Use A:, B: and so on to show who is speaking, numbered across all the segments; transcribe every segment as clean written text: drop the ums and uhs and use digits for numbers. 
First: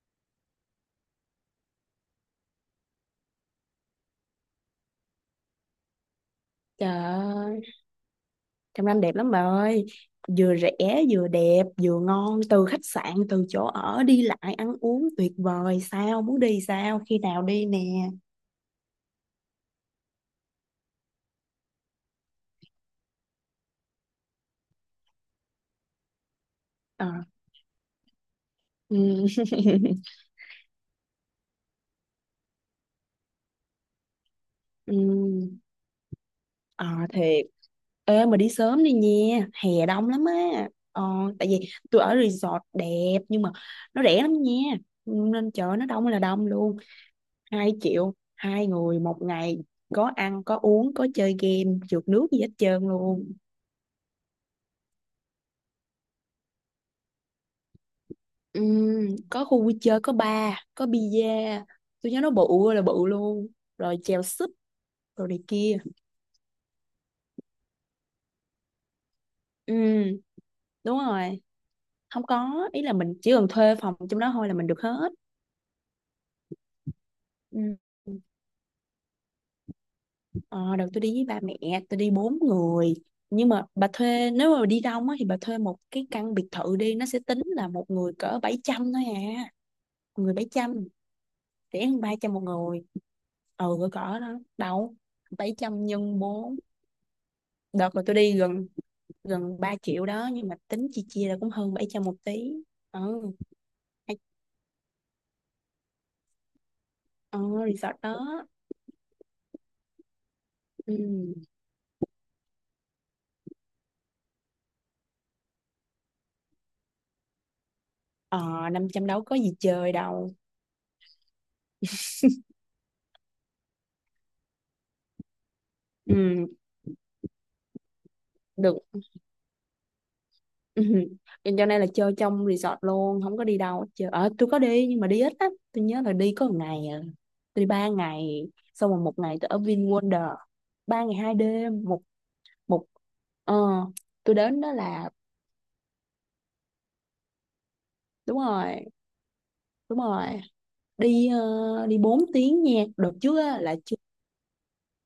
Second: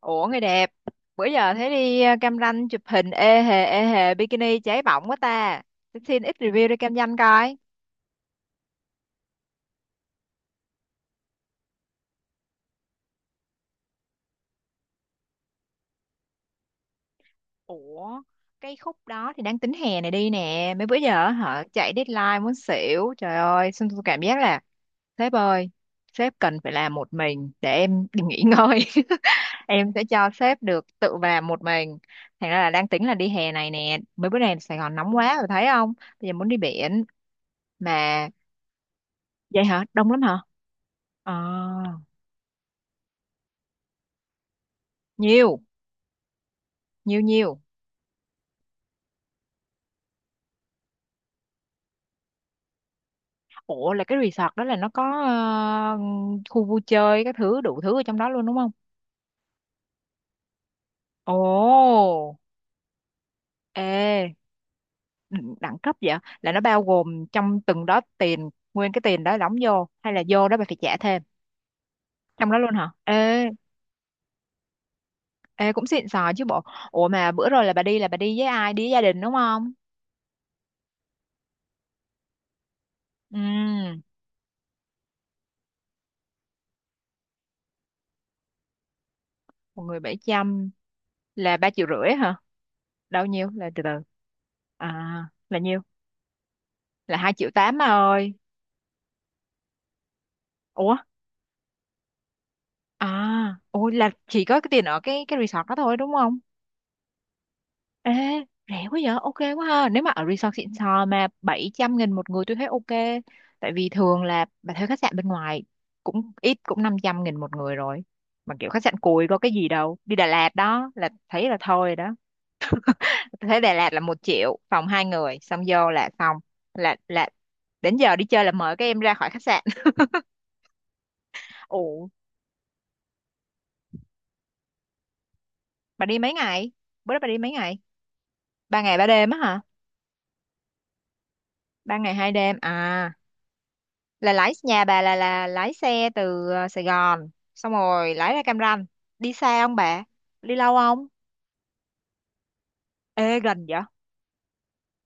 A: Ủa người đẹp, bữa giờ thấy đi Cam Ranh chụp hình ê hề bikini cháy bỏng quá ta. Xin xin ít review đi
B: Trời
A: Cam Ranh coi.
B: ơi, trong Nam đẹp lắm bà ơi. Vừa rẻ, vừa đẹp, vừa ngon. Từ khách sạn, từ chỗ ở, đi lại, ăn uống tuyệt vời. Sao, muốn đi sao, khi nào đi nè.
A: Ủa, cái khúc đó thì đang tính hè này đi nè, mấy bữa giờ hả chạy deadline muốn xỉu. Trời ơi, xong tôi cảm giác là sếp ơi, sếp cần phải làm
B: Ờ,
A: một mình để em đi nghỉ ngơi.
B: ừ.
A: Em sẽ cho sếp được tự làm một mình. Thành ra là đang tính là đi hè này nè, mấy bữa nay Sài Gòn
B: Ừ.
A: nóng quá rồi thấy không? Bây giờ muốn đi
B: Ờ,
A: biển
B: thiệt. Ê,
A: mà
B: mà đi sớm đi nha.
A: vậy hả,
B: Hè đông
A: đông lắm
B: lắm
A: hả.
B: á. Ờ,
A: À,
B: tại vì tôi ở resort đẹp, nhưng mà nó rẻ lắm nha. Ừ, nên
A: nhiều,
B: chợ nó đông là đông luôn.
A: nhiều nhiều.
B: 2 triệu, 2 người 1 ngày. Có ăn, có uống, có chơi game, trượt nước gì hết trơn luôn.
A: Ủa là cái resort đó là nó có khu vui chơi các thứ đủ thứ ở trong đó luôn đúng
B: Ừ,
A: không?
B: có khu vui chơi, có bar, có bia,
A: Ồ,
B: tôi nhớ nó bự ơi là bự luôn, rồi chèo
A: ê,
B: súp rồi này
A: đẳng
B: kia.
A: đẳng cấp vậy. Là nó bao gồm trong từng đó tiền, nguyên cái tiền đó đóng
B: Ừ,
A: vô hay là vô đó bà phải trả
B: đúng
A: thêm?
B: rồi, không,
A: Trong
B: có
A: đó luôn
B: ý
A: hả?
B: là mình chỉ
A: Ê,
B: cần thuê phòng trong đó thôi là mình được hết.
A: ê cũng xịn sò chứ bộ. Ủa mà bữa rồi là
B: Ừ.
A: bà đi, là bà đi với ai? Đi với gia đình đúng không?
B: Ờ, đợt tôi đi với ba mẹ tôi đi 4 người,
A: Ừ,
B: nhưng mà bà thuê, nếu mà đi đông á, thì bà thuê một cái căn biệt thự đi, nó sẽ tính là một người cỡ 700 thôi à.
A: một người bảy
B: Một người bảy
A: trăm
B: trăm
A: là 3
B: rẻ
A: triệu
B: hơn ba
A: rưỡi
B: trăm
A: hả?
B: một người.
A: Đâu nhiêu? Là
B: Ừ
A: từ từ.
B: cỡ cỡ đó. Đâu,
A: À,
B: bảy
A: là nhiêu?
B: trăm nhân bốn
A: Là 2 triệu 8 bà
B: Đợt mà tôi
A: ơi.
B: đi gần, gần 3 triệu đó, nhưng mà tính
A: Ủa,
B: chia chia là cũng hơn 700 một tí. Ừ,
A: à, ôi là
B: hay
A: chỉ có cái tiền ở cái resort đó thôi đúng không?
B: ừ, resort
A: Ê,
B: đó.
A: rẻ quá vậy, ok quá ha. Nếu mà ở resort xịn sò mà
B: Ừ.
A: 700 nghìn một người tôi thấy ok. Tại vì thường là bà thuê khách sạn bên ngoài cũng ít cũng 500 nghìn một người rồi. Mà
B: Ờ,
A: kiểu khách
B: năm
A: sạn
B: trăm đâu
A: cùi
B: có
A: có cái
B: gì
A: gì
B: chơi
A: đâu, đi Đà
B: đâu.
A: Lạt đó là thấy là thôi rồi đó. Tôi thấy Đà Lạt là một triệu phòng hai người xong vô là
B: Ừ,
A: xong, là đến giờ đi chơi là mời
B: được.
A: các em ra khỏi khách sạn.
B: Ừ. Cho nên là
A: Ủa,
B: chơi trong resort luôn, không có đi đâu hết chơi. Ờ, tôi có đi nhưng mà đi ít lắm, tôi nhớ
A: bà
B: là
A: đi mấy
B: đi có một
A: ngày?
B: ngày à.
A: Bữa đó bà đi mấy
B: Tôi đi
A: ngày?
B: 3 ngày,
A: Ba
B: xong
A: ngày
B: rồi
A: ba
B: một
A: đêm
B: ngày
A: á
B: tôi ở
A: hả?
B: VinWonder. 3 ngày 2 đêm,
A: Ba
B: một,
A: ngày hai đêm
B: một,
A: à?
B: ờ.
A: Là
B: Tôi
A: lái,
B: đến đó
A: nhà bà
B: là
A: là lái xe từ Sài Gòn, xong rồi lái
B: đúng
A: ra Cam
B: rồi,
A: Ranh? Đi xa không
B: đúng
A: bà?
B: rồi.
A: Đi lâu không?
B: Đi, ờ, đi 4 tiếng nha, đợt trước
A: Ê,
B: á,
A: gần
B: là
A: vậy.
B: chưa.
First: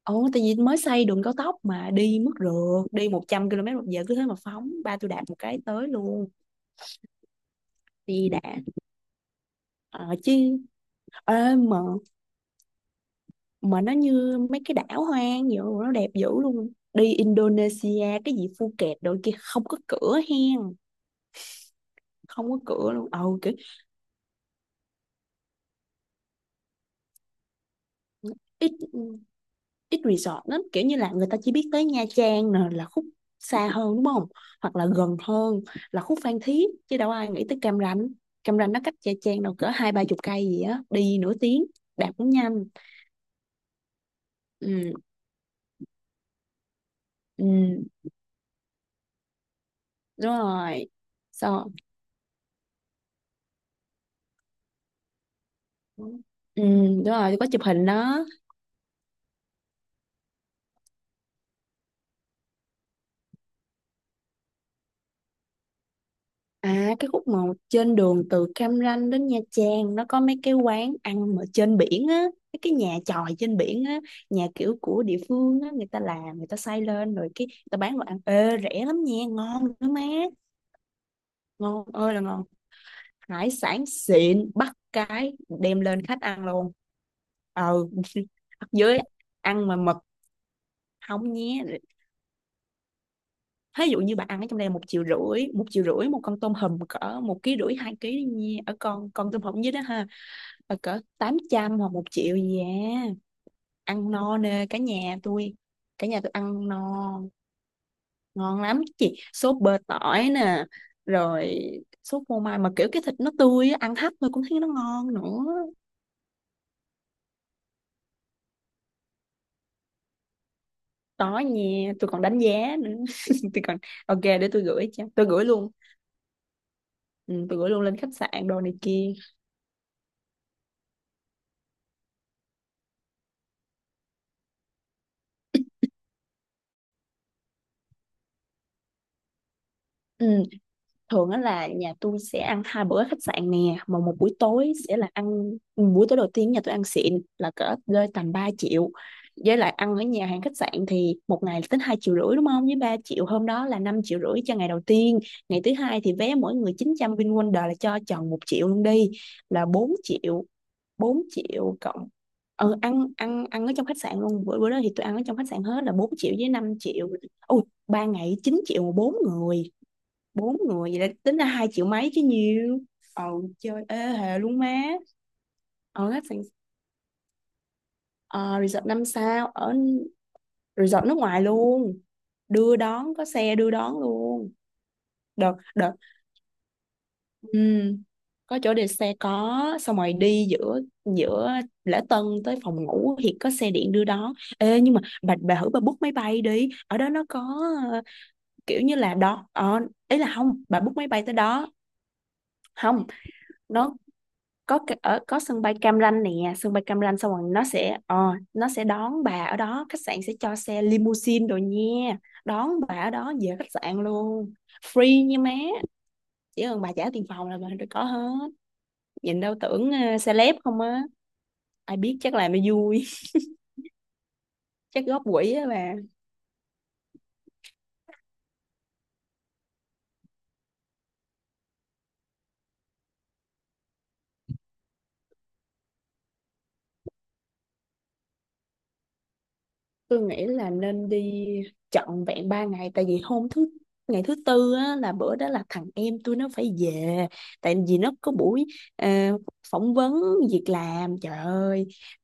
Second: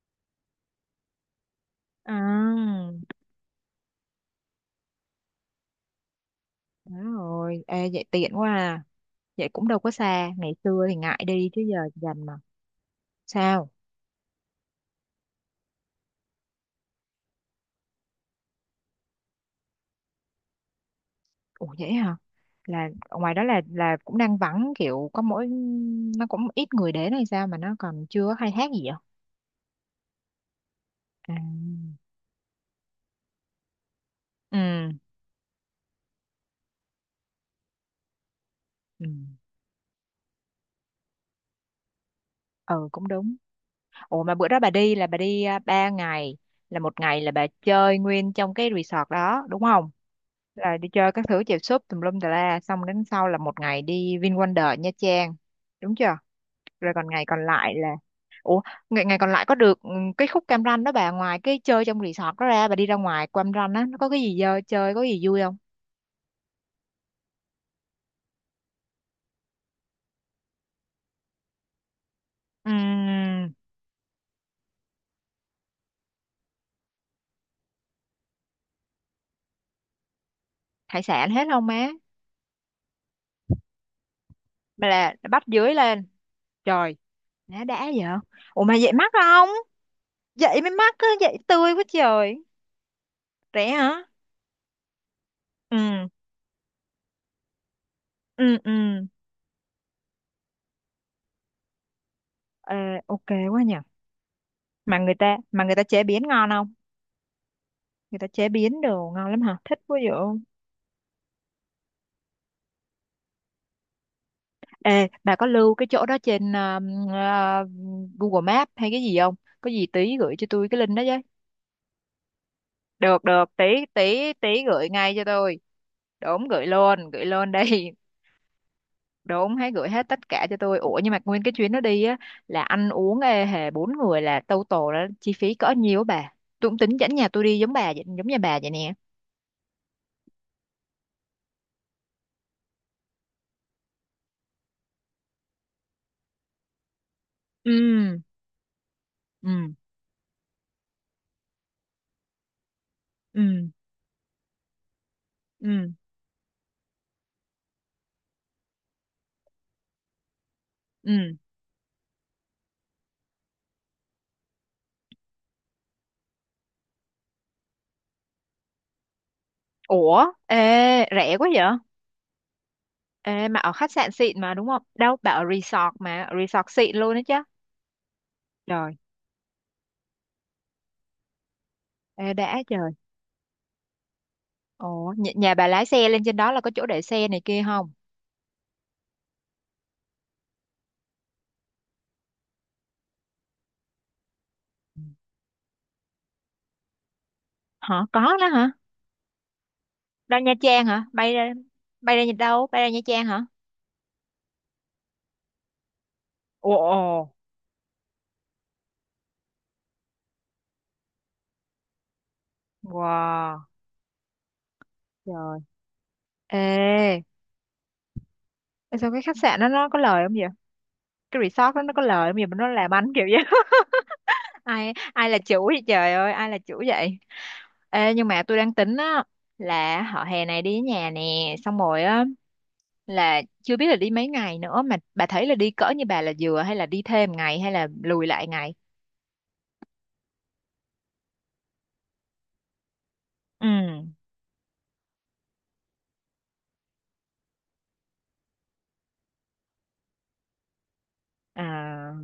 B: Ồ, tại vì mới xây đường cao tốc mà
A: À,
B: đi mất rượt, đi 100 km một giờ cứ thế mà phóng, ba tôi đạp một cái tới luôn.
A: đúng rồi, ê vậy
B: Đi
A: tiện
B: đã.
A: quá à. Vậy cũng đâu có
B: Ờ,
A: xa,
B: chứ.
A: ngày xưa thì ngại
B: Ê,
A: đi chứ giờ dành mà. Sao?
B: mà nó như mấy cái đảo hoang vậy, nó đẹp dữ luôn. Đi Indonesia cái gì Phuket đôi kia không có cửa hen.
A: Ủa vậy hả,
B: Không có
A: là
B: cửa luôn.
A: ngoài
B: Ồ
A: đó
B: kiểu,
A: là cũng đang vắng kiểu có mỗi, nó cũng ít người đến hay sao mà nó còn chưa có khai thác
B: ít,
A: gì vậy?
B: ít resort lắm, kiểu như là người ta chỉ biết tới
A: À,
B: Nha Trang nè, là khúc xa hơn đúng không,
A: ừ,
B: hoặc là gần hơn, là khúc Phan Thiết, chứ đâu ai nghĩ tới Cam Ranh. Cam Ranh nó cách
A: ừ,
B: Nha Trang đâu cỡ hai ba chục cây gì á, đi nửa tiếng, đạp cũng nhanh.
A: ừ, cũng đúng. Ủa mà bữa đó bà
B: Ừ,
A: đi là bà đi à, ba ngày, là một ngày là bà
B: ừ,
A: chơi nguyên trong cái resort đó đúng không?
B: đúng
A: Là đi
B: rồi.
A: chơi các thứ chèo
B: Sao,
A: súp tùm lum tà la, xong đến sau là một ngày đi VinWonder Nha Trang, đúng chưa?
B: ừ
A: Rồi
B: đúng
A: còn ngày
B: rồi,
A: còn
B: có chụp
A: lại
B: hình
A: là.
B: đó.
A: Ủa, ngày còn lại có được, cái khúc Cam Ranh đó bà ngoài cái chơi trong resort đó ra bà đi ra ngoài Cam Ranh á nó có cái gì dơ chơi có gì vui không?
B: À, cái khúc mà trên đường từ Cam Ranh đến Nha Trang nó có mấy cái quán ăn mà trên biển á, mấy cái nhà chòi
A: Ừm,
B: trên biển á, nhà kiểu của địa phương á, người ta làm, người ta xây lên rồi cái người ta bán đồ ăn, ê rẻ lắm nha, ngon nữa má.
A: hải sản hết không
B: Ngon
A: má?
B: ơi là ngon. Hải sản xịn, bắt
A: Bà là
B: cái
A: bắt dưới
B: đem lên
A: lên.
B: khách ăn luôn.
A: Trời, má
B: Ờ.
A: đã vậy. Ủa
B: Ở
A: mà vậy
B: dưới
A: mắc không?
B: ăn mà mực
A: Vậy mới mắc á,
B: không
A: vậy
B: nhé.
A: tươi quá trời. Rẻ
B: Ví dụ
A: hả?
B: như bạn ăn ở trong đây 1,5 triệu, một triệu
A: Ừ,
B: rưỡi một con tôm hùm cỡ 1,5 ký 2 ký đi
A: ừ,
B: nha.
A: ừ.
B: Ở con tôm hùm dưới đó ha, ờ, cỡ 800 hoặc 1 triệu gì
A: Ờ,
B: à.
A: ok quá nhỉ.
B: Ăn no nè cả nhà tôi,
A: Mà người ta chế
B: cả nhà
A: biến
B: tôi
A: ngon
B: ăn
A: không?
B: no.
A: Người ta chế
B: Ngon
A: biến
B: lắm
A: đồ
B: chị,
A: ngon lắm hả,
B: sốt bơ
A: thích quá vậy.
B: tỏi nè, rồi sốt phô mai, mà kiểu cái thịt nó tươi á, ăn hấp thôi cũng thấy nó
A: Ê,
B: ngon nữa.
A: bà có lưu cái chỗ đó trên ờ, Google Maps hay cái gì không? Có gì tí gửi cho tôi cái link đó với.
B: Đó nha, tôi còn đánh giá nữa.
A: Được được
B: Tôi
A: tí,
B: còn, ok
A: tí
B: để tôi
A: tí gửi
B: gửi, cho
A: ngay cho
B: tôi gửi
A: tôi.
B: luôn.
A: Đúng, gửi
B: Ừ,
A: luôn
B: tôi gửi luôn
A: đây.
B: lên khách sạn đồ này kia.
A: Đúng, hãy gửi hết tất cả cho tôi. Ủa nhưng mà nguyên cái chuyến đó đi á là ăn uống ê hề bốn người là total là chi phí cỡ nhiêu á bà? Tôi cũng tính dẫn nhà tôi đi giống bà vậy, giống nhà bà vậy nè.
B: Ừ. Thường á là nhà tôi sẽ ăn 2 bữa ở khách sạn nè, mà một buổi tối sẽ là ăn, buổi tối đầu tiên nhà tôi ăn xịn là cỡ rơi
A: Ừ,
B: tầm 3 triệu. Với
A: ừ,
B: lại ăn ở nhà hàng khách sạn thì 1 ngày là tính 2,5 triệu đúng không, với 3 triệu hôm đó
A: ừ,
B: là 5,5 triệu cho ngày đầu tiên. Ngày thứ
A: ừ,
B: hai thì vé mỗi người 900, VinWonder là cho tròn 1 triệu luôn đi, là 4 triệu.
A: ừ.
B: Bốn triệu cộng, ừ, ăn ăn ăn ở trong khách sạn luôn, bữa bữa đó thì tôi ăn ở trong khách sạn hết là 4 triệu với 5 triệu. Ui, 3 ngày 9 triệu mà 4 người.
A: Ủa,
B: Bốn
A: ê,
B: người vậy là
A: rẻ
B: tính là
A: quá vậy.
B: 2 triệu mấy chứ nhiều. Ồ,
A: Ê, mà ở
B: chơi
A: khách
B: ê
A: sạn
B: hề
A: xịn mà
B: luôn
A: đúng
B: má.
A: không, đâu bà ở resort
B: Ở khách
A: mà, ở
B: sạn,
A: resort xịn luôn đó chứ.
B: ờ, resort
A: Trời,
B: 5 sao, ở resort nước ngoài luôn.
A: ê đã
B: Đưa
A: trời.
B: đón, có xe đưa đón luôn.
A: Ủa, nhà,
B: Được
A: nhà bà lái
B: được.
A: xe lên trên đó là có chỗ để xe này kia không?
B: Ừm, có chỗ để xe, có. Xong rồi đi giữa giữa lễ tân tới phòng ngủ thì có xe điện đưa đón. Ê nhưng
A: Ừ.
B: mà bà thử bà book máy bay đi, ở đó nó có, ờ,
A: Hả, có đó hả?
B: kiểu như là đó, ờ, ý là
A: Đâu, Nha
B: không, bà
A: Trang
B: book
A: hả,
B: máy bay tới
A: bay ra?
B: đó.
A: Bay ra nhà, đâu, bay ra Nha
B: Không,
A: Trang hả?
B: nó có cái- ở có sân bay Cam Ranh nè,
A: Ồ,
B: sân bay Cam Ranh
A: ồ,
B: xong rồi nó sẽ, ờ, nó sẽ đón bà ở đó, khách sạn sẽ cho xe limousine rồi nha, đón bà ở đó về
A: wow,
B: khách sạn luôn, free nha má.
A: trời.
B: Chỉ cần bà trả
A: Ê,
B: tiền phòng là bà được có hết.
A: ê, sao cái khách
B: Nhìn đâu
A: sạn đó nó
B: tưởng, ờ,
A: có lời không vậy?
B: celeb không á.
A: Cái resort đó nó
B: Ai
A: có
B: biết,
A: lời
B: chắc
A: không vậy
B: làm
A: mà
B: nó
A: nó làm
B: vui.
A: ăn kiểu vậy? Ai
B: Chắc góp
A: ai là
B: quỹ
A: chủ
B: á
A: vậy
B: bà.
A: trời ơi, ai là chủ vậy? Ê, nhưng mà tôi đang tính á là họ hè này đi với nhà nè, xong rồi á là chưa biết là đi mấy ngày nữa mà bà thấy là đi cỡ như bà là vừa hay là đi thêm ngày hay là lùi lại ngày?
B: Tôi nghĩ là nên đi trọn vẹn 3 ngày, tại vì hôm
A: Ừ.
B: thứ, ngày thứ tư á, là bữa đó là thằng em tôi nó phải về, tại vì nó có buổi, ờ, phỏng vấn việc làm trời ơi.
A: À,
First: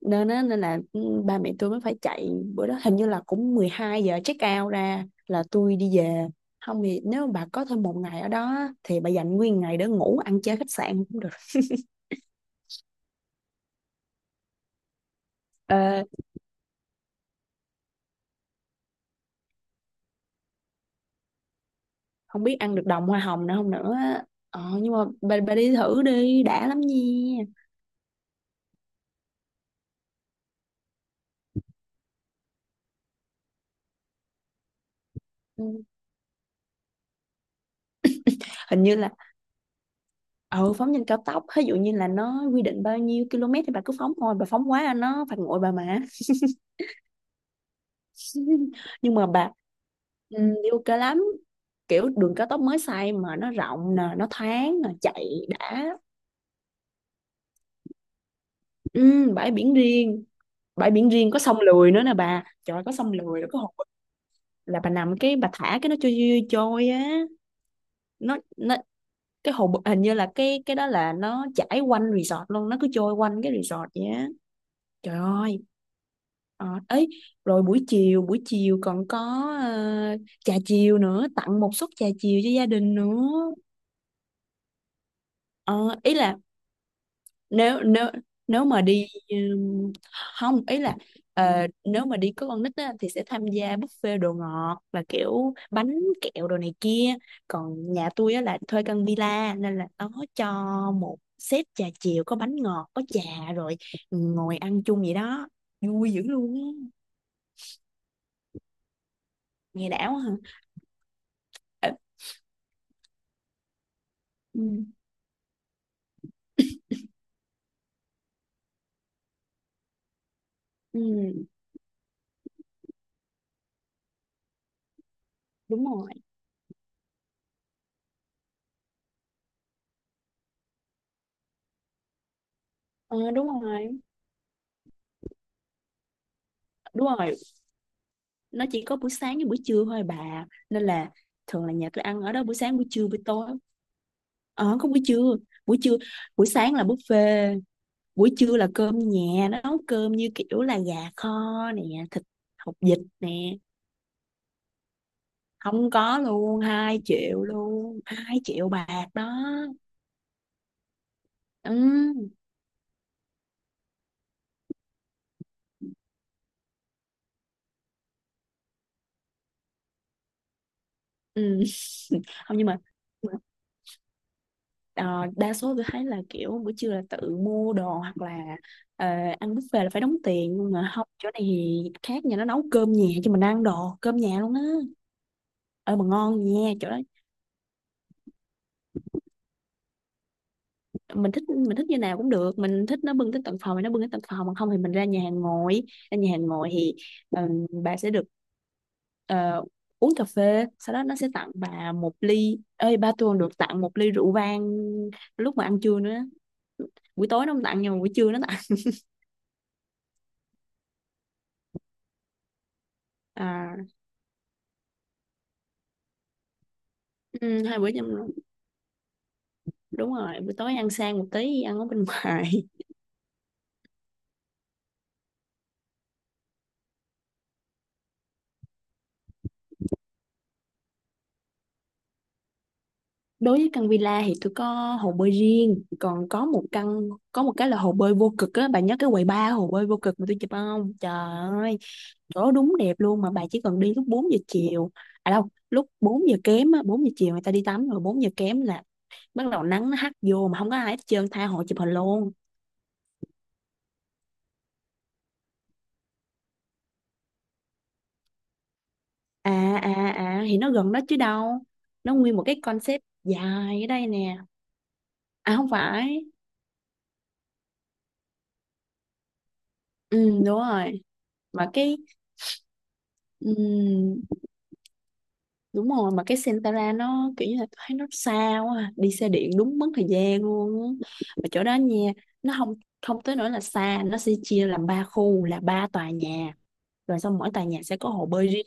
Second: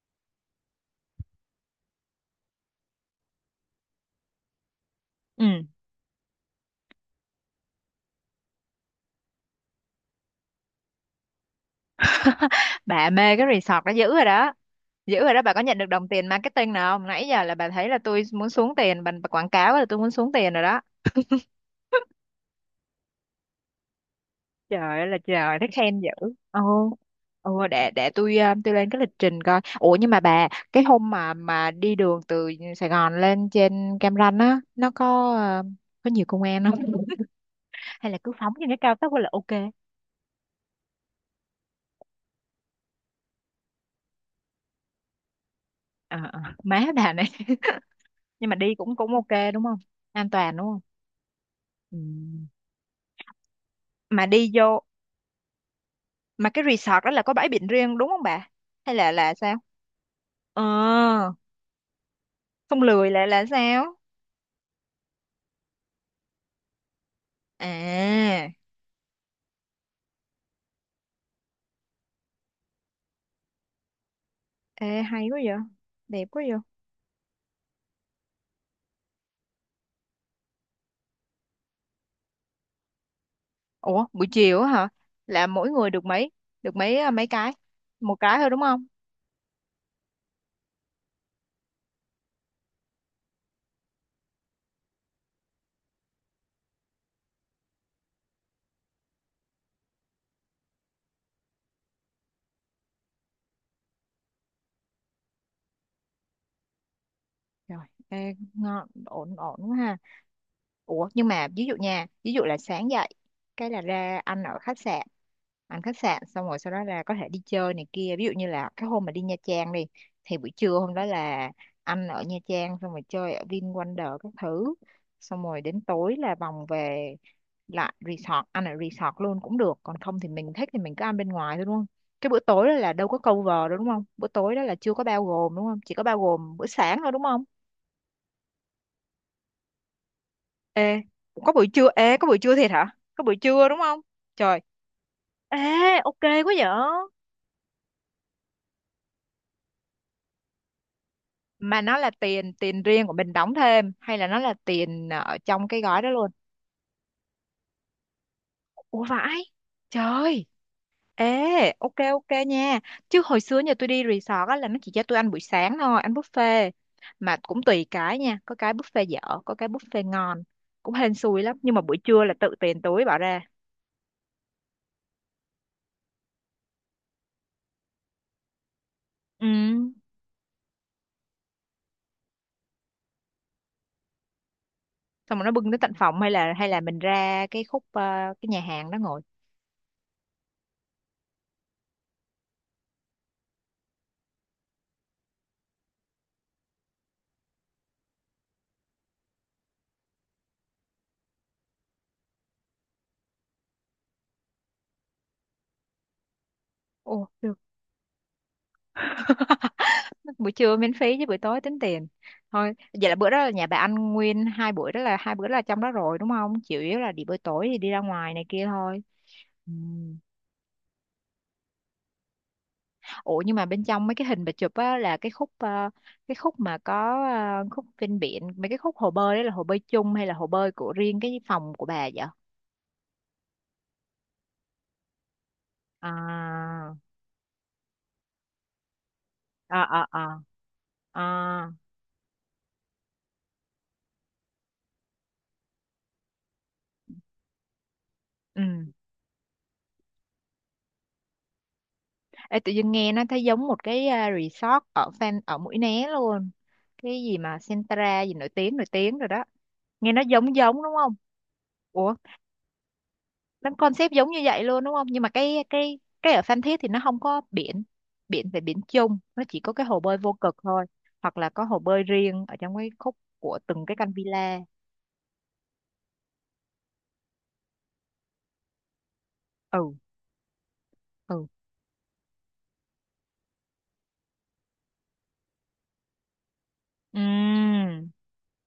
B: Nên á, nên là ừ, ba mẹ tôi mới phải chạy. Bữa đó hình như là cũng 12 giờ check out ra là
A: ừ.
B: tôi đi về. Không thì nếu mà bà có thêm 1 ngày ở đó á, thì bà dành nguyên ngày để ngủ ăn chơi khách sạn cũng được.
A: Bà mê cái resort đó dữ rồi đó. Dữ rồi đó, bà có nhận được
B: Ờ,
A: đồng tiền marketing nào không, nãy giờ là bà thấy là tôi muốn xuống tiền bà quảng cáo là tôi muốn xuống tiền rồi đó.
B: không biết ăn được đồng hoa hồng nữa không nữa á. Ờ, nhưng
A: Trời
B: mà
A: ơi là
B: bà
A: trời, thấy
B: đi
A: khen
B: thử
A: dữ.
B: đi
A: Ồ,
B: đã lắm nha.
A: ồ, để tôi tôi lên cái lịch trình coi. Ủa nhưng mà bà, cái hôm mà đi đường từ Sài Gòn lên trên Cam Ranh á nó có
B: Ừ.
A: có nhiều công an không? Hay là cứ phóng trên cái
B: Hình
A: cao
B: như là,
A: tốc là ok?
B: ừ phóng nhanh cao tốc, ví dụ như là nó quy định bao nhiêu km thì bà cứ phóng thôi, bà phóng quá nó phạt nguội bà mà.
A: Ờ, ờ, má bà này. Nhưng mà đi cũng cũng
B: Nhưng mà
A: ok
B: bà,
A: đúng không, an
B: ừ,
A: toàn đúng
B: đi
A: không?
B: ok lắm,
A: Ừ.
B: kiểu đường cao tốc mới xây mà nó rộng nè,
A: Mà
B: nó
A: đi
B: thoáng
A: vô.
B: nè, chạy đã.
A: Mà cái resort đó là có bãi biển riêng đúng không bà? Hay là
B: Ừ,
A: là
B: bãi
A: sao?
B: biển riêng,
A: Ờ,
B: bãi biển riêng, có sông lười nữa nè bà, trời
A: không
B: ơi, có
A: lười
B: sông
A: lại
B: lười
A: là
B: rồi có hồ bơi.
A: sao?
B: Là bà nằm cái bà thả cái nó trôi trôi trôi á.
A: À,
B: Nó cái hồ bơi- hình như là cái đó là nó chảy quanh resort luôn, nó cứ trôi quanh cái resort vậy á.
A: ê,
B: Trời
A: hay quá vậy.
B: ơi.
A: Đẹp quá vậy.
B: Ờ, ấy rồi buổi chiều, còn có, ờ, trà chiều nữa, tặng một suất trà chiều cho gia đình nữa.
A: Ủa, buổi chiều á hả? Là mỗi người
B: Ờ,
A: được
B: ý
A: mấy?
B: là
A: Được mấy à, mấy cái?
B: nếu nếu,
A: Một cái thôi đúng
B: nếu mà
A: không?
B: đi, không, ý là, ờ, nếu mà đi có con nít á, thì sẽ tham gia buffet đồ ngọt là kiểu bánh kẹo đồ này kia. Còn nhà tôi á, là thuê căn villa nên là nó cho một set trà chiều có bánh ngọt có trà, rồi ngồi ăn chung vậy đó, vui dữ luôn á.
A: Rồi, ê, ngon, ổn ổn quá
B: Nghe
A: ha.
B: đảo hả?
A: Ủa nhưng mà ví dụ
B: Ờ,
A: nha, ví dụ là sáng dậy, cái là ra ăn ở
B: ừ,
A: khách sạn. Ăn khách sạn xong rồi sau đó là có thể đi chơi này kia. Ví dụ như là cái hôm mà đi Nha Trang đi, thì buổi trưa hôm
B: ừ,
A: đó là ăn ở Nha Trang, xong rồi chơi ở VinWonder các thứ, xong rồi đến
B: đúng rồi.
A: tối là vòng về lại resort, ăn ở resort luôn cũng được. Còn không thì mình thích thì mình cứ ăn bên ngoài thôi đúng không? Cái bữa tối đó là đâu có
B: Ờ,
A: cover
B: đúng
A: đâu đúng
B: rồi.
A: không? Bữa tối đó là chưa có bao gồm đúng không? Chỉ có bao gồm bữa sáng
B: Đúng
A: thôi đúng
B: rồi.
A: không?
B: Nó chỉ có buổi sáng với buổi trưa thôi à bà. Nên
A: Ê,
B: là
A: có
B: thường
A: buổi
B: là nhà
A: trưa,
B: tôi
A: ê,
B: ăn
A: có
B: ở
A: buổi
B: đó buổi
A: trưa thiệt
B: sáng, buổi
A: hả?
B: trưa, buổi
A: Có buổi
B: tối.
A: trưa đúng không? Trời,
B: Ờ, có buổi trưa.
A: ê,
B: Buổi trưa,
A: ok
B: buổi
A: quá vậy.
B: sáng là buffet. Buổi trưa là cơm nhà. Nó nấu cơm như kiểu là gà kho
A: Mà
B: nè,
A: nó là
B: thịt,
A: tiền,
B: hột
A: tiền
B: vịt
A: riêng của
B: nè.
A: mình đóng thêm, hay là nó là tiền ở trong cái
B: Không
A: gói đó
B: có
A: luôn?
B: luôn, 2 triệu luôn. Hai triệu
A: Ủa
B: bạc đó.
A: vãi, trời, ê,
B: Ừ.
A: ok ok nha. Chứ hồi xưa nhà tôi đi resort á là nó chỉ cho tôi ăn buổi sáng thôi, ăn buffet. Mà cũng tùy cái nha, có cái buffet dở, có cái buffet ngon. Cũng hên xui lắm,
B: Ừ.
A: nhưng mà buổi trưa là tự
B: Không nhưng mà,
A: tiền túi bỏ ra.
B: ờ, đa số tôi thấy là kiểu buổi trưa là tự mua đồ hoặc là, ờ,
A: Ừ.
B: ăn buffet là phải đóng tiền, nhưng mà không, chỗ này thì khác, nhà nó nấu cơm nhà cho mình ăn đồ cơm nhà luôn á.
A: Xong rồi nó bưng tới tận
B: Ờ mà
A: phòng hay
B: ngon
A: là
B: nha chỗ
A: mình
B: đó.
A: ra cái khúc cái nhà hàng đó ngồi.
B: Mình thích, mình thích như nào cũng được, mình thích nó bưng tới tận phòng thì nó bưng tới tận phòng, mà không thì mình ra nhà hàng ngồi. Ra nhà hàng ngồi thì, ờ, bà sẽ được, ờ, uống cà phê, sau đó nó sẽ tặng bà một ly, ơi ba tôi còn được tặng một ly rượu vang lúc mà ăn trưa nữa.
A: Ồ,
B: Buổi tối nó
A: được.
B: không tặng, nhưng mà buổi trưa nó tặng.
A: Buổi trưa miễn phí chứ buổi tối tính tiền thôi. Vậy là bữa đó là nhà bà
B: À,
A: ăn nguyên hai buổi đó là hai bữa là trong đó rồi đúng không, chủ yếu là đi buổi
B: ừ,
A: tối thì
B: hai bữa
A: đi ra
B: nhâm,
A: ngoài này kia thôi. Ừ.
B: đúng rồi, buổi tối ăn sang một tí ăn ở bên ngoài.
A: Ủa nhưng mà bên trong mấy cái hình bà chụp á là cái khúc cái khúc mà có khúc ven biển, mấy cái khúc hồ bơi đấy là hồ bơi chung hay là hồ bơi của riêng cái phòng của bà vậy?
B: Đối với căn villa thì tôi có hồ bơi riêng, còn có một
A: À,
B: căn có một cái là hồ bơi vô cực á, bà nhớ cái quầy ba hồ
A: à,
B: bơi vô
A: à,
B: cực
A: à,
B: mà tôi chụp không, trời
A: à,
B: ơi, chỗ đúng đẹp luôn. Mà bà chỉ cần đi lúc 4 giờ chiều, à đâu lúc 4 giờ kém á, 4 giờ chiều người ta đi tắm rồi, bốn giờ
A: ừ.
B: kém là bắt đầu nắng nó hắt vô mà không có ai hết trơn, tha hồ chụp hình luôn.
A: Ê, tự dưng nghe nó thấy giống một cái resort ở fan ở Mũi Né luôn, cái gì mà Centra gì nổi tiếng rồi đó.
B: À à
A: Nghe nó
B: à
A: giống
B: thì nó
A: giống
B: gần
A: đúng
B: đó
A: không?
B: chứ đâu.
A: Ủa,
B: Nó nguyên một cái concept
A: nó
B: dài ở đây
A: concept giống
B: nè.
A: như vậy luôn đúng không, nhưng mà
B: À
A: cái
B: không
A: cái
B: phải.
A: cái ở Phan Thiết thì nó không có biển. Biển về biển chung nó chỉ có cái hồ bơi
B: Ừ
A: vô cực
B: đúng
A: thôi,
B: rồi,
A: hoặc là có
B: mà
A: hồ
B: cái
A: bơi riêng ở trong cái khúc
B: ừ,
A: của từng cái căn villa.
B: đúng rồi, mà cái Sentara nó kiểu như là tôi thấy nó xa quá à. Đi xe điện đúng mất
A: Ừ,
B: thời gian luôn á.
A: ừ.
B: Mà chỗ đó nha, nó không không tới nỗi là xa, nó sẽ chia làm 3 khu là 3 tòa nhà, rồi xong mỗi tòa nhà sẽ có
A: Ừm.
B: hồ bơi riêng,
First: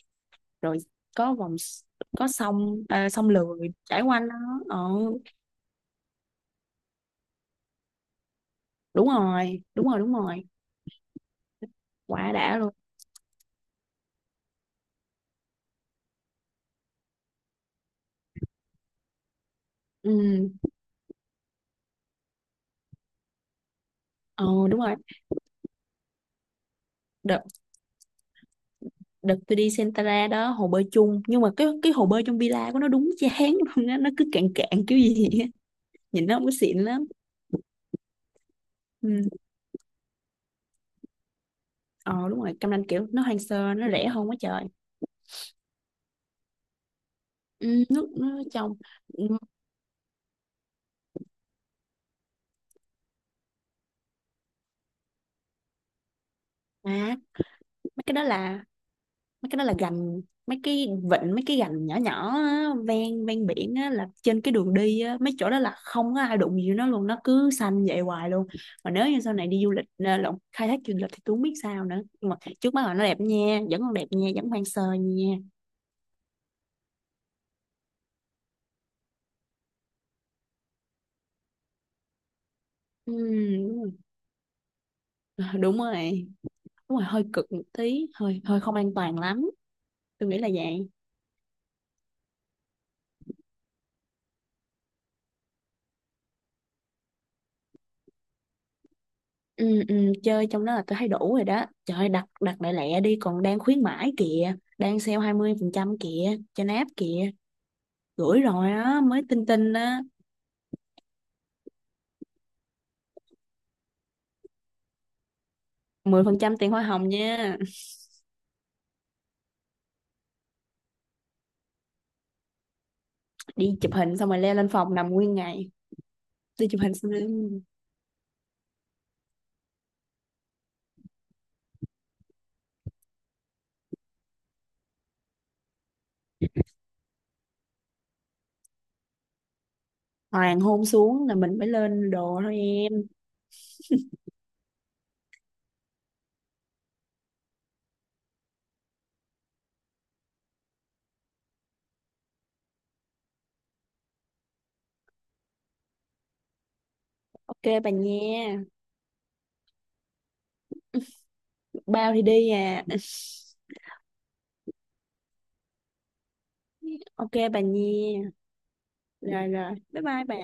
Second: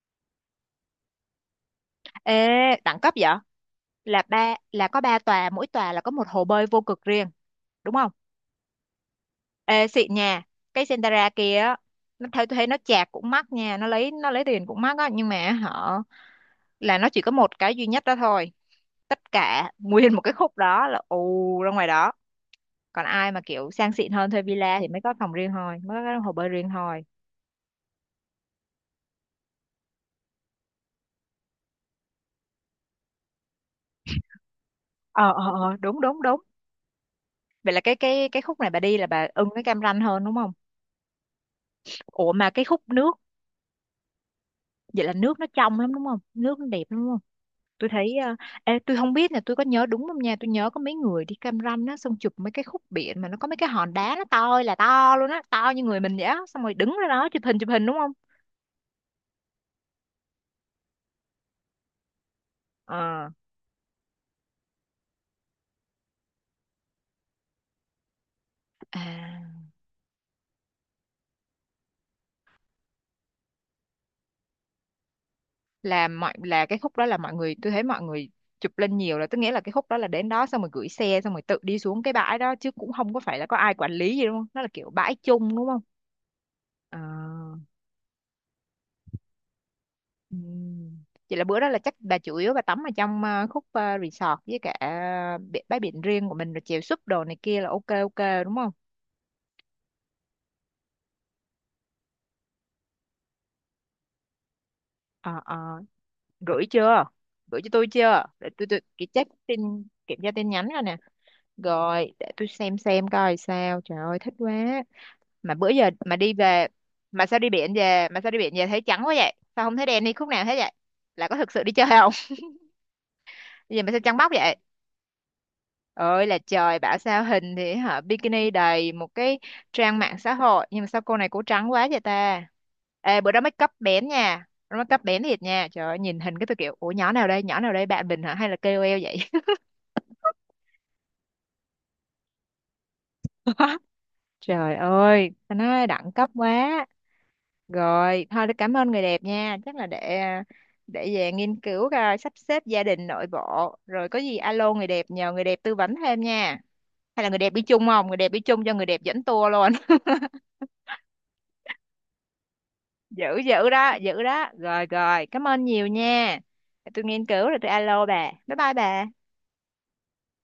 B: rồi có vòng s-, có
A: Ê,
B: sông,
A: đẳng
B: à,
A: cấp
B: sông
A: vậy,
B: lười trải
A: là
B: quanh nó.
A: ba
B: Ờ,
A: là có ba tòa, mỗi tòa là có một hồ bơi vô cực riêng đúng không?
B: đúng rồi,
A: Ê,
B: đúng rồi,
A: xịn
B: đúng
A: nha,
B: rồi.
A: cái Sentara kia á, nó
B: Quá
A: thấy tôi
B: đã
A: thấy
B: luôn.
A: nó chạc cũng mắc nha, nó lấy tiền cũng mắc á, nhưng mà họ là nó chỉ có một cái duy nhất đó thôi, tất cả
B: Ừ
A: nguyên một cái khúc đó là ù ra ngoài đó. Còn ai mà kiểu sang xịn hơn thuê
B: ờ,
A: villa
B: đúng
A: thì
B: rồi.
A: mới có phòng riêng thôi, mới có cái hồ bơi riêng thôi.
B: Đợt tôi đi Sentara đó hồ bơi chung, nhưng mà cái hồ bơi trong villa của nó đúng chán luôn á, nó cứ cạn cạn kiểu gì
A: Ờ,
B: á,
A: ờ, ờ, đúng đúng
B: nhìn nó
A: đúng.
B: không có xịn lắm.
A: Vậy là cái khúc này bà đi là
B: Ừ.
A: bà ưng cái Cam Ranh hơn đúng không?
B: Ờ
A: Ủa
B: đúng
A: mà
B: rồi,
A: cái
B: Cam
A: khúc
B: Ranh kiểu
A: nước,
B: nó hoang sơ, nó rẻ hơn quá trời.
A: vậy là nước nó trong lắm đúng không, nước nó đẹp lắm đúng không?
B: Ừ,
A: Tôi
B: nước
A: thấy
B: nó trong.
A: ê, tôi không
B: Ừ,
A: biết là tôi có nhớ đúng không nha, tôi nhớ có mấy người đi Cam Ranh á xong chụp mấy cái khúc biển mà nó có mấy cái hòn đá nó to ơi là to luôn á, to như người mình vậy á, xong rồi đứng ra
B: mà
A: đó chụp hình đúng
B: mấy
A: không?
B: cái đó là mấy cái đó là gành, mấy cái vịnh mấy cái gành nhỏ nhỏ á, ven
A: Ờ,
B: ven biển á, là trên cái đường đi á, mấy chỗ đó là không có ai đụng gì nó luôn, nó cứ xanh vậy hoài luôn. Mà nếu như sau này đi
A: à,
B: du lịch à, lộn khai thác du lịch thì tôi không biết sao nữa, nhưng mà trước mắt là nó đẹp nha, vẫn còn đẹp nha, vẫn hoang sơ nha.
A: là cái khúc đó là mọi người tôi thấy mọi người chụp lên nhiều là tức nghĩa là cái khúc đó là đến đó xong rồi gửi xe xong rồi tự đi xuống cái bãi đó chứ cũng không
B: Ừ,
A: có phải là có ai
B: đúng
A: quản
B: rồi.
A: lý gì đúng không, nó là kiểu bãi
B: Ờ,
A: chung đúng
B: đúng
A: không?
B: rồi đúng
A: Ờ.
B: rồi, hơi cực một tí, hơi hơi không an toàn lắm, tôi
A: Ừ.
B: nghĩ là vậy.
A: Vậy là bữa đó là chắc bà chủ yếu bà tắm ở trong khúc resort với cả bãi biển riêng của mình rồi chèo súp đồ này kia là ok ok đúng không?
B: Ừ, ừ, chơi trong đó là tôi thấy đủ rồi đó, trời ơi, đặt đặt lại lẹ đi, còn đang khuyến mãi kìa, đang sale hai
A: Ờ
B: mươi
A: ờ,
B: phần trăm kìa cho
A: gửi
B: náp
A: chưa?
B: kìa.
A: Gửi cho tôi chưa?
B: Gửi
A: Để tôi
B: rồi
A: tôi
B: đó,
A: cái
B: mới
A: check
B: tin
A: tin,
B: tin á,
A: kiểm tra tin nhắn rồi nè. Rồi để tôi xem coi sao. Trời ơi thích quá. Mà bữa giờ mà đi
B: trăm
A: về,
B: tiền hoa hồng nha.
A: mà sao đi biển về thấy trắng quá vậy? Sao không thấy đen đi khúc nào hết vậy? Là có thực sự đi chơi không?
B: Đi
A: Bây giờ mà
B: chụp
A: sao trắng
B: hình xong
A: bóc
B: rồi
A: vậy?
B: leo lên phòng nằm nguyên ngày.
A: Ơi là
B: Đi
A: trời,
B: chụp hình
A: bảo
B: xong rồi
A: sao hình thì hả bikini đầy một cái trang mạng xã hội nhưng mà sao cô này cổ trắng quá vậy ta. Ê, bữa đó make up bén nha, bữa đó make up bén thiệt nha, trời ơi nhìn hình cái tôi kiểu ủa nhỏ nào đây bạn mình hả hay là kêu KOL vậy.
B: hoàng hôn xuống là mình mới lên đồ thôi em.
A: Trời ơi ta nói đẳng cấp quá. Rồi thôi tôi cảm ơn người đẹp nha, chắc là để để về nghiên cứu coi sắp xếp gia đình nội bộ, rồi có gì alo người đẹp nhờ người đẹp tư vấn thêm nha. Hay là người đẹp đi
B: Ok
A: chung
B: bà
A: không, người đẹp đi
B: nha,
A: chung cho người đẹp dẫn tour luôn.
B: bao thì đi à.
A: Dữ dữ đó dữ đó, rồi rồi cảm ơn nhiều nha. Tôi nghiên
B: Ok
A: cứu rồi
B: bà
A: tôi
B: nha,
A: alo bà, bye bye bà.
B: rồi rồi bye bye bà.